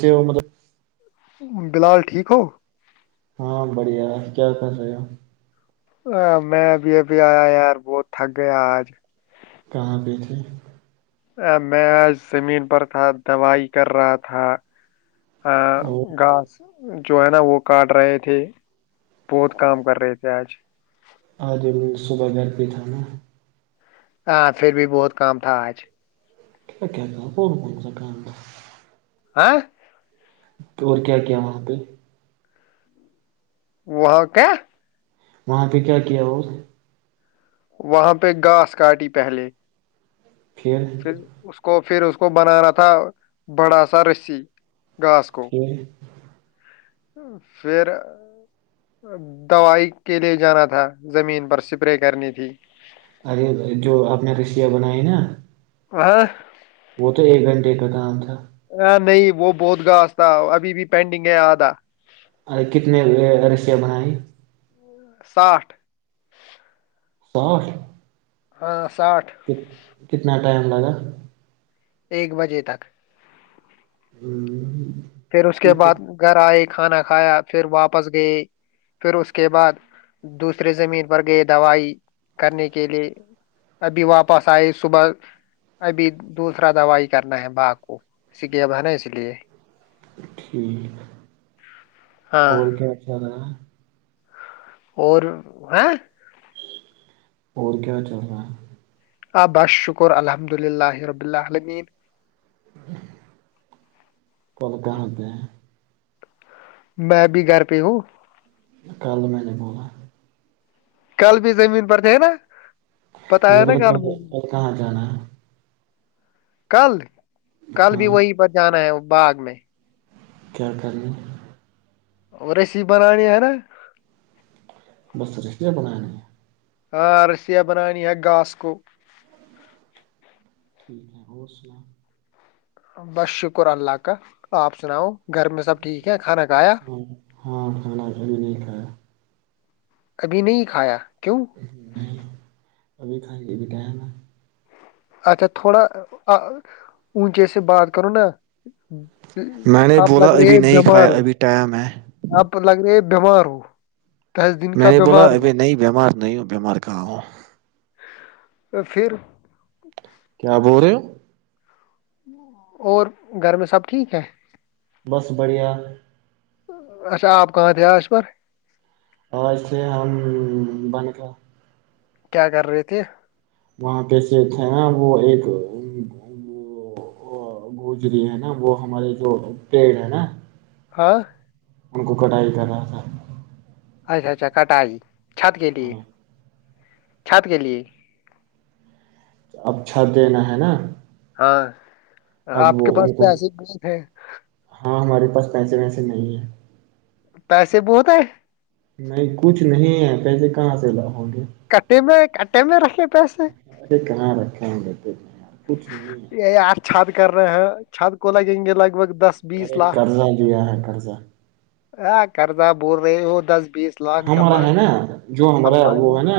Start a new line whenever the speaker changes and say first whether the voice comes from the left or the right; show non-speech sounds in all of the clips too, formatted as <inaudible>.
right: جے وہ مطلب
left: بلال ٹھیک ہو
right: ہاں بڑھیا کیا پسے گ
left: ہاں میں اب ابھی آیا یار بہت تھگ گیا آج
right: کہاں بھی تھے
left: ا میں آج زمین پر تھا دوائی کر رہا تھا ا
right: اور
left: گھاس جو ہے نا وہ کاٹ رہے تھے بہت کام کر رہے تھے آج
right: آج صبح گھر پہ تھا نا
left: ہاں پھر بھی بہت کام تھا آج
right: کیا کیا کہ کون کون سک
left: ہ <inaudible>
right: اور کیا کیا ہو ہو تو
left: وہاں کیا
right: وہاں پہ کیا کیا وہ
left: وہاں پہ گھاس کاٹی پہلے پھر اس کو پھر اس کو کو بنانا تھا بڑا سا رسی گاسکو
right: پھر
left: پھر دوائی کے لیے جانا تھا زمین پر سپرے کرنی تھی
right: ارے جو آ نے رسیاں بنائی نا
left: آ <inaudible>
right: وہ تو ایک گھنٹے کا کام تھا
left: آ, نہیں وہ بہت گاس تھا ابھی بھی پینڈنگ ہے آدھا
right: ارے کتنے رسیاں بنیں
left: ساٹھ <inaudible>
right: ساش <inaudible>
left: ہاں <inaudible>
right: ک کتنا ٹائم لگا ہ <inaudible>
left: ایک بجے تک
right: ہوں <inaudible>
left: پھر اس کے بعد گھر آئے کھانا کھایا پھر واپس گئے پھر اس کے بعد دوسرے زمین پر گئے دوائی کرنے کے لیے ابھی واپس آئے صبح ابھی دوسرا دوائی کرنا ہے باغ کو اس لیے اب ہے نا اس لیے
right: ٹھیک
left: ہاں
right: اور کیا خیا رہ ہے <inaudible>
left: اور ہ <inaudible>
right: اور کیا چل رہ ہے
left: آ بس شکر الحمد اللہ رب اللہ اللمین
right: کلکاں سے
left: میں بھی گھر پہ ہوں
right: کل میں نے بوول <inaudible>
left: کل بھی زمین پر تھے نا
right: میں نے
left: بتایا نا
right: پل
left: کل میں نے،
right: کہ کہاں جان ہے <inaudible>
left: کل کل
right: ہاں
left: بھی وہی پر جانا ہے باغ میں
right: کیا کر گ <inaudible>
left: اور ایسی بنانی ہے نا
right: بست ر اس بنا نہیں <inaudible>
left: ہاں رسییا بنانی ہے گاس کوو
right: ٹھیک ہے اور سنا <inaudible>
left: بس شکر اللہ کاا آپ سناؤ گھر میں سب ٹھیک ہے کھانا کھایا
right: ہ ہاں کھانا پ بھی نہیں کھایا <inaudible>
left: ابھی نہیں کھایا کیوں
right: ہاں
left: <inaudible>
right: ج بھی ٹائم <inaudible>
left: اچھا تھوڑا اونچے سے بات کروں نا
right: میں نے
left: آپ
right: بولا
left: لگ
right: ابھی
left: رہے
right: نہیں
left: بیمار
right: کھایا
left: ہو
right: ابھی ٹائم ہے
left: آپ لگ رہے بیمار ہو دس دن
right: میں
left: کا
right: نے بولا
left: بیمار
right: ابھی
left: ہوا
right: نئی بیمار نئی بیمار کہاں ہو
left: پھر
right: کیا بول رہے ہو
left: اور گھر میں سب ٹھیک ہے
right: بس بڑھیا <unintelligible>
left: اچھا آپ کہاں تھے آ اس پر <unintelligible>
right: اور ایسے ہم بنے کا <unintelligible>
left: کیا کر رہے تھے <unintelligible>
right: وہاں پہ سے ہے نا وہ ایک وہ گوجری ہے نا وہ ہمارے جو پیڑ ہے نا <unintelligible>
left: ہاں <unintelligible>
right: ان کو کٹائی کرا تھا <unintelligible>
left: اچھا اچھا کٹائی <unintelligible> چھت کے لی
right: ہاں
left: <unintelligible> چھت کے لیے <unintelligible>
right: اب چھت دینا ہے نا <unintelligible>
left: ہاں <unintelligible>
right: اب
left: آپ
right: وہ
left: کے پاس
right: ان کو
left: تو ایسے گ ہیں <unintelligible>
right: ہاں ہمارے پاس پیسے ویسے نہیں ہے <unintelligible>
left: پیسے بہت ہے <unintelligible>
right: نہیں کچھ نہیں ہے پیسے کہاں سے لا ہو گے <unintelligible>
left: کٹے میں کٹے میں رکھے <unintelligible>
right: کہاں رکھ گ <unintelligible> ٹھ <unintelligible>
left: یہی آار چھاد کر رہے ہیں <unintelligible> چھت کو لگیں گے لگ بگ <unintelligible>
right: ارے کرضہ جویا ہے کرضہ <unintelligible>
left: ہاں کردہ بول رہے وہ دس <unintelligible>
right: ہمارا
left: جمع
right: ہے نا جو ہمارا وہ
left: امبانی
right: ہے نا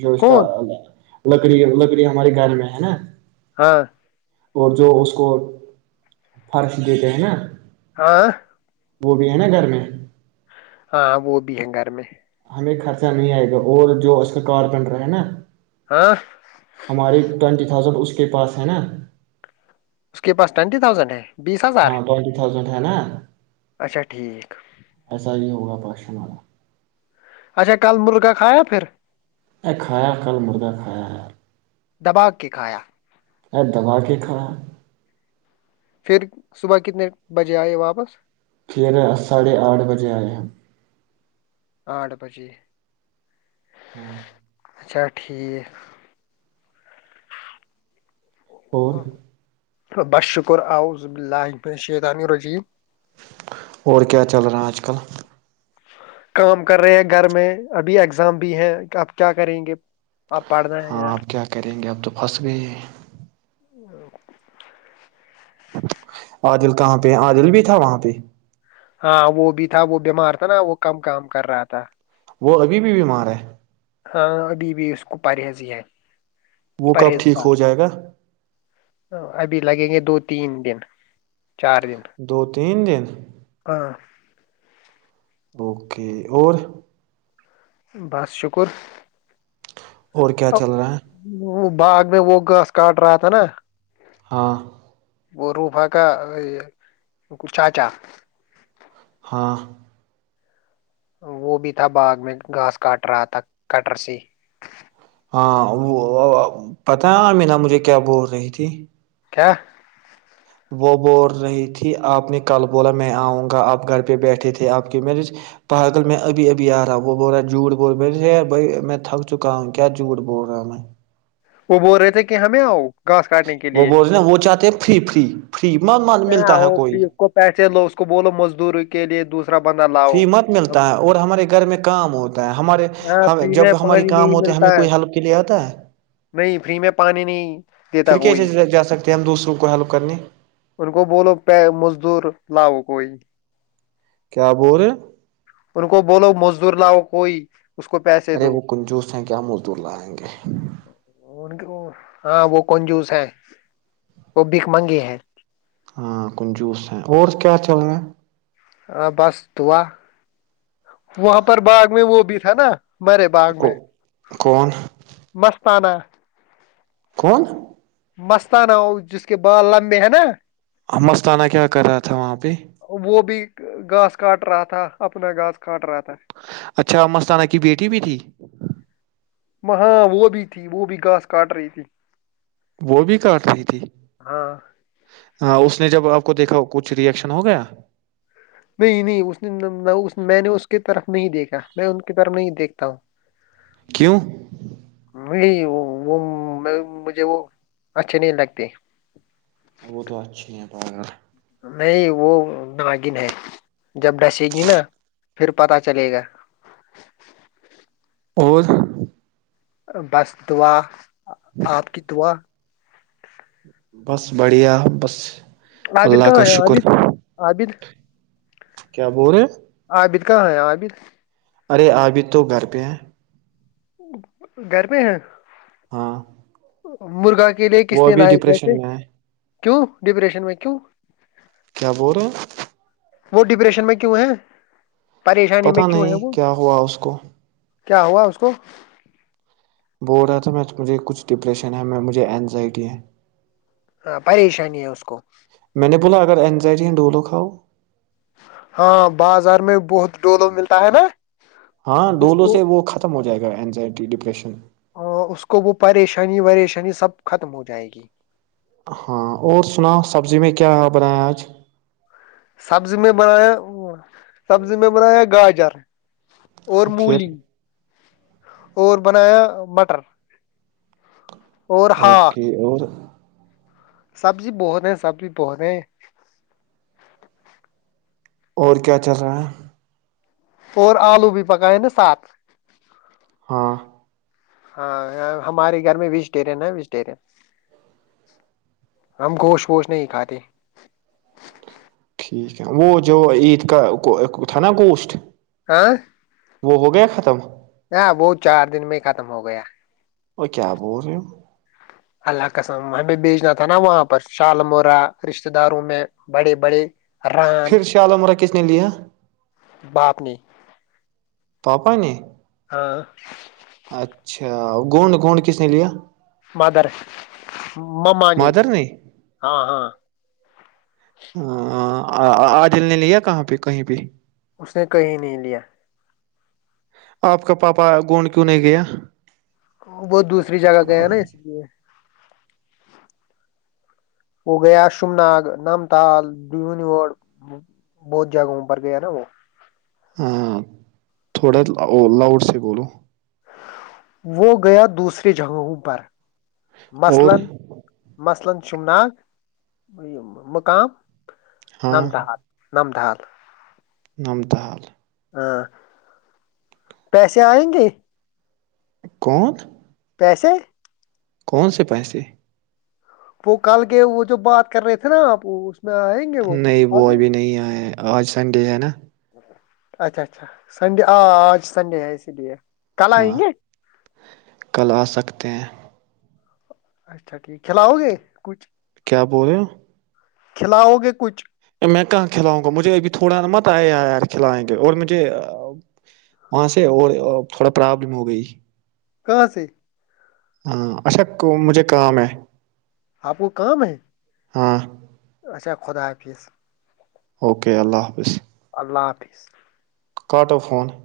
right: جو اس کا
left: کون
right: <unintelligible> لکڑی لکڑی ہمارے گھر میں ہے نا <unintelligible>
left: ہاں <unintelligible>
right: اور جو اس کو فرش دیتے ہیں نا <unintelligible>
left: ہاں <unintelligible>
right: وہ بھی ہے نا گھر میں <unintelligible>
left: ہاں وہ بھی ہیں گھر میں <unintelligible>
right: ہمیں خرچہ نہیں آئے گا اور جو اس کا کارپینٹر ہے نا
left: ہاں
right: <unintelligible> ہماری ٹٹی <unintelligible> اس پاس ہے ن <unintelligible>
left: اس کے پاس ٹوینٹی تھاؤزینڈ ہے بیس ہزار
right: ہاں ٹوینٹی
left: <unintelligible>
right: تھاؤزینڈ ہے نا
left: اچھا ٹھیک
right: <unintelligible> ایسا نہیں ہوگا پاش <unintelligible> شا <unintelligible>
left: اچھا کل مرغا کھایا پھر <unintelligible>
right: ایک کھایا کل مرا کھایا ہے <unintelligible>
left: دبا کے کھایا
right: ا دوبا کے کھانا <unintelligible>
left: پھر صبح کتنے بجے آئے واپس
right: سیر آ ساڑھے آٹھ بجے آئے ہیں
left: آٹھ بجے
right: ہاں
left: اچھا ٹھیک
right: اور
left: بس شکر عذلہ پ شیطانی رضی
right: اور کیا چل رہا ہے اج کل
left: کام کر رہے ہیں گھر میں ابھی اگزام بھی ہے آپ کیا کریں گے اب پڑھنا ہے
right: ہاں
left: یار
right: آپ کیا کریں گے اب تو پھنس گئے
left: ہ
right: عادل کہاں پہ عادل بھی تھا وہاں پہ
left: ہاں وہ بھی تھا وہ بیمار تھا نا وہ کم کام کر رہا تھا
right: وہ ابھی بھی بیمار ہے
left: ہاں ابھی بھی اس کو پارحیضی ہے
right: وہ کب ٹھیک ہو
left: پرہیزگار
right: جائے گا
left: ابھی لگیں گے دو تین دن چار دن
right: دو تین دن
left: ہاں
right: اوکے اور
left: بس شکر
right: اور کیا چل رہا ہے
left: وہ باغ میں وہ گاس کاٹ رہا تھا نا
right: ہاں
left: وہ روفا کا چاچا
right: ہاں
left: وہ بھی تھا باغ میں گھاس کاٹ رہا تھا کٹر س
right: ہاں وہ پتا ہے امینا مجھے کیا بول رہی تھی
left: کیا
right: وہ بول رہی تھی آپ نے کل بولا میں آؤں گا آپ گھر پہ بیٹھے تھے آپ کی میں پاگل میں ابھی ابھی آ رہا وہ بول رہا جھٹ بول بھائی میں تھک چکا ہوں کیا جھوٹ بول رہا میں
left: وہ بول رہے تھے کہ ہمیں آؤ گھاس کاٹنے کے
right: وہ
left: لیے
right: بولتے وہ چاہتے ہیں فری فری فری م ملتا ہے کوئی
left: قبول و مزدوروں کے لیئے دوسرے
right: فری مت ملتا ہے اور ہمارے گھر میں کام ہوتا ہے ہمارے جب ہماری کام ہوتے ہے ہمیں کوئی ہیلپ کے لیے آتا ہے
left: نہیں فری میں پانی نہیں دیتا
right: پھر
left: کوئی
right: کیسے جا سکتے ہیں ہم دوسروں کو ہیلپ کرنے
left: ان کو بولو پ مزدور لاؤ کوئی <unintelligible>
right: کیا بول رہے
left: ان کو بولو مزدور لاؤ کوئی اس کو پیسے
right: ارے
left: دو
right: وہ کنجوس ہیں کیا مزدور لائیں گے
left: ہاں وہ کنجوس ہے وہ بک منگی ہے
right: ہاں کنجوس ہیں اور کیا چل رہا ہے
left: ہاں بس دعا وہاں پر باغ میں وہ بھی تھا نا مرے باغ
right: کو
left: میں <inaudible>
right: کون <inaudible>
left: مستانہ <inaudible>
right: کون
left: مستانہ ہو جس کے بال لمبے ہیں نا
right: مستانہ کیا کر رہا تھا وہاںہ
left: وہ بھی <inaudible> گاس کاٹ رہا تھا اپنا گاس کاٹ رہا تھا
right: اچھا مستانہ کی بیٹی بھی تھی
left: وہاں وہ بھی تھی وہ بھی گھاس کاٹ رہی تھی
right: وہ بھی کاٹ رہی تھی
left: ہاں
right: <inaudible> ہاں اس نے جب آپ کو دیکھا کچھ ریئیکشن ہو گیا
left: نہیں نہیں اس نے میں نے اس کے طرف <inaudible> نہیں دیکا میں ان کی طرف نہیں دیکھتا ہوں <inaudible>
right: کیوں <inaudible>
left: وہ مجھے وہ اچھے نہیں لگتے <inaudible>
right: وہ تو اچھی پ <inaudible>
left: نہیں وہ ناگن ہے جب ڈھسے گی نا پھر پتا چلے گا <inaudible>
right: اور <inaudible>
left: بسدوا <inaudible> آپ کی دعا <inaudible> <inaudible>
right: بس بڑھیا بس <inaudible>
left: عابد
right: اللہ
left: کہاں
right: کا
left: ہے
right: شکر
left: عابد عابد
right: کیا بول رہے
left: عابد کہاں ہے عابر <inaudible>
right: ارے ابھی تو گھر پہ ہیں <inaudible>
left: گھر پ ہے <inaudible>
right: ہاں <inaudible>
left: مرگا <inaudible> کے لیے کس
right: وہ
left: نے
right: ابھی
left: لائے پیسے
right: ڈپریشن میں ہے
left: <inaudible> کیوں ڈپریشن میں کیوں
right: کیا بول رہے <inaudible>
left: وہ ڈپریشن میں کیوں ہے پریشانی
right: پت
left: میں کیوں
right: نہیں
left: ہے وہ
right: کیا ہوا اس کو
left: کیا ہوا اس کو
right: ہو رہا تھا میں مجھے کچھ ڈپریشن ہے میں مجھے انینزائٹی ہے <inaudible>
left: ہاں پریشانی ہے اس کو <inaudible>
right: ب بوللہ اگر ا انینزائٹی ہند ڈھولوک ہوؤ <inaudible>
left: ہاں بازار میں بہت ڈولو ملتا ہے نا
right: ہاں
left: <inaudible> اس
right: ڈولو
left: کو
right: سے وہ ختم ہو جائے گا اینزائٹی ڈپریشن
left: اس کو وہ پریشانی پریشانی <unintelligible> سب ختم ہو جائے گی <unintelligible>
right: ہاں اور سنا سبزی میں کیا بنایا آج <unintelligible>
left: سبزی میں بنایا سبزی میں بنایا گاجر <unintelligible> اور
right: ہاں پھر
left: مولی <unintelligible> اور بنایا مٹر اور ہاک
right: اوکے اور <unintelligible>
left: سبزی بہت ہیں سبزی بہت ہیں <unintelligible>
right: اور کیا چل رہا ہے <unintelligible>
left: اور آلو بھی پکائے نا سات
right: ہاں <unintelligible>
left: ہاں ہمارے گھر میں ویجیٹیرین ہے ویجٹیرین ہم گوشت ووش نہیں کھاتے
right: ٹھیک ہے وہ جو عید کا تھا نا گوشت
left: آ <unintelligible>
right: وہ ہو گیا ختم <unintelligible>
left: ہاں وہ چار دن میں ہی ختم ہو گیا
right: وہ کیا بول رہی ہو
left: اللہ کاسم ہمیں بھیجنا تھا نا وہاں پر چال مورا رشتے داروں میں بڑے بڑے <unintelligible>
right: پھر شعالم راکس نے لیا
left: باپ نے
right: پپا نہیں <unintelligible>
left: ہاں <unintelligible>
right: اچھا گوڈ گڈ کس نے لیا <unintelligible>
left: مادر مماانی
right: مادر نے
left: ہاں ہاں <unintelligible>
right: ہ آجل نے لیا کہاں پہ کہیں پہ <unintelligible>
left: اس نے کہیں نہیں لیا <unintelligible> <unintelligible>
right: آپ کا پاپا گوڈ کیوں نہیں گیا <unintelligible>
left: وہ دوسری جگہ گئے نا اس لیے <unintelligible> وہ گیا شوم نگ نام تال بور بہت جگہوں پر گیا نا وہ <unintelligible> <unintelligible>
right: ہاں تھوڑا لاؤڈ سے بولو <unintelligible> <unintelligible>
left: وہ گیا دوسریے جگہوں پر <unintelligible>
right: اور
left: <unintelligible> <unintelligible> <unintelligible> شم نگ مقام <unintelligible> <unintelligible> نام ڈ ہار <unintelligible> <unintelligible> نمد حال <unintelligible> <unintelligible>
right: نمتا حال <unintelligible> <unintelligible>
left: ہاں <unintelligible> <unintelligible> پیسے آئیں گے <unintelligible>
right: کون <unintelligible> <unintelligible>
left: پیسے <unintelligible> <unintelligible>
right: کون سے پیسے <unintelligible> <unintelligible>
left: وہ کل کے وہ جو بات کر رہے تھے نا آپ <unintelligible> گے
right: نہیں وہ
left: آگے
right: ابھی نہیں آئے آج سنڈے ہے نا <unintelligible>
left: اچھا اچھا سنڈے آ آج سنڈے ہیں اسی لیے <unintelligible>
right: ہاں
left: گے
right: کل آ سکتے ہیں <unintelligible>
left: اچھا ٹھیک کھلاؤ گے کچھ <unintelligible>
right: کیا بول رہے ہو <unintelligible>
left: کھلاؤ گے کچھ <unintelligible>
right: میں کہاں کھلاؤں گا مجھے ابھی تھوڑا مت آیا یار کھلائیں گے اور مجھے وہاں سے اور تھوڑا پرابلم ہو گئی <unintelligible>
left: کہاں سے <unintelligible>
right: ہاں اچھا مجھے کام ہے <unintelligible>
left: آپ کو کام ہے <unintelligible>
right: ہاں <unintelligible>
left: اچھا خدا حافظ <unintelligible>
right: اوکے اللہ حافظ <unintelligible>
left: اللہ حافظ <unintelligible>
right: کاٹوفون <unintelligible>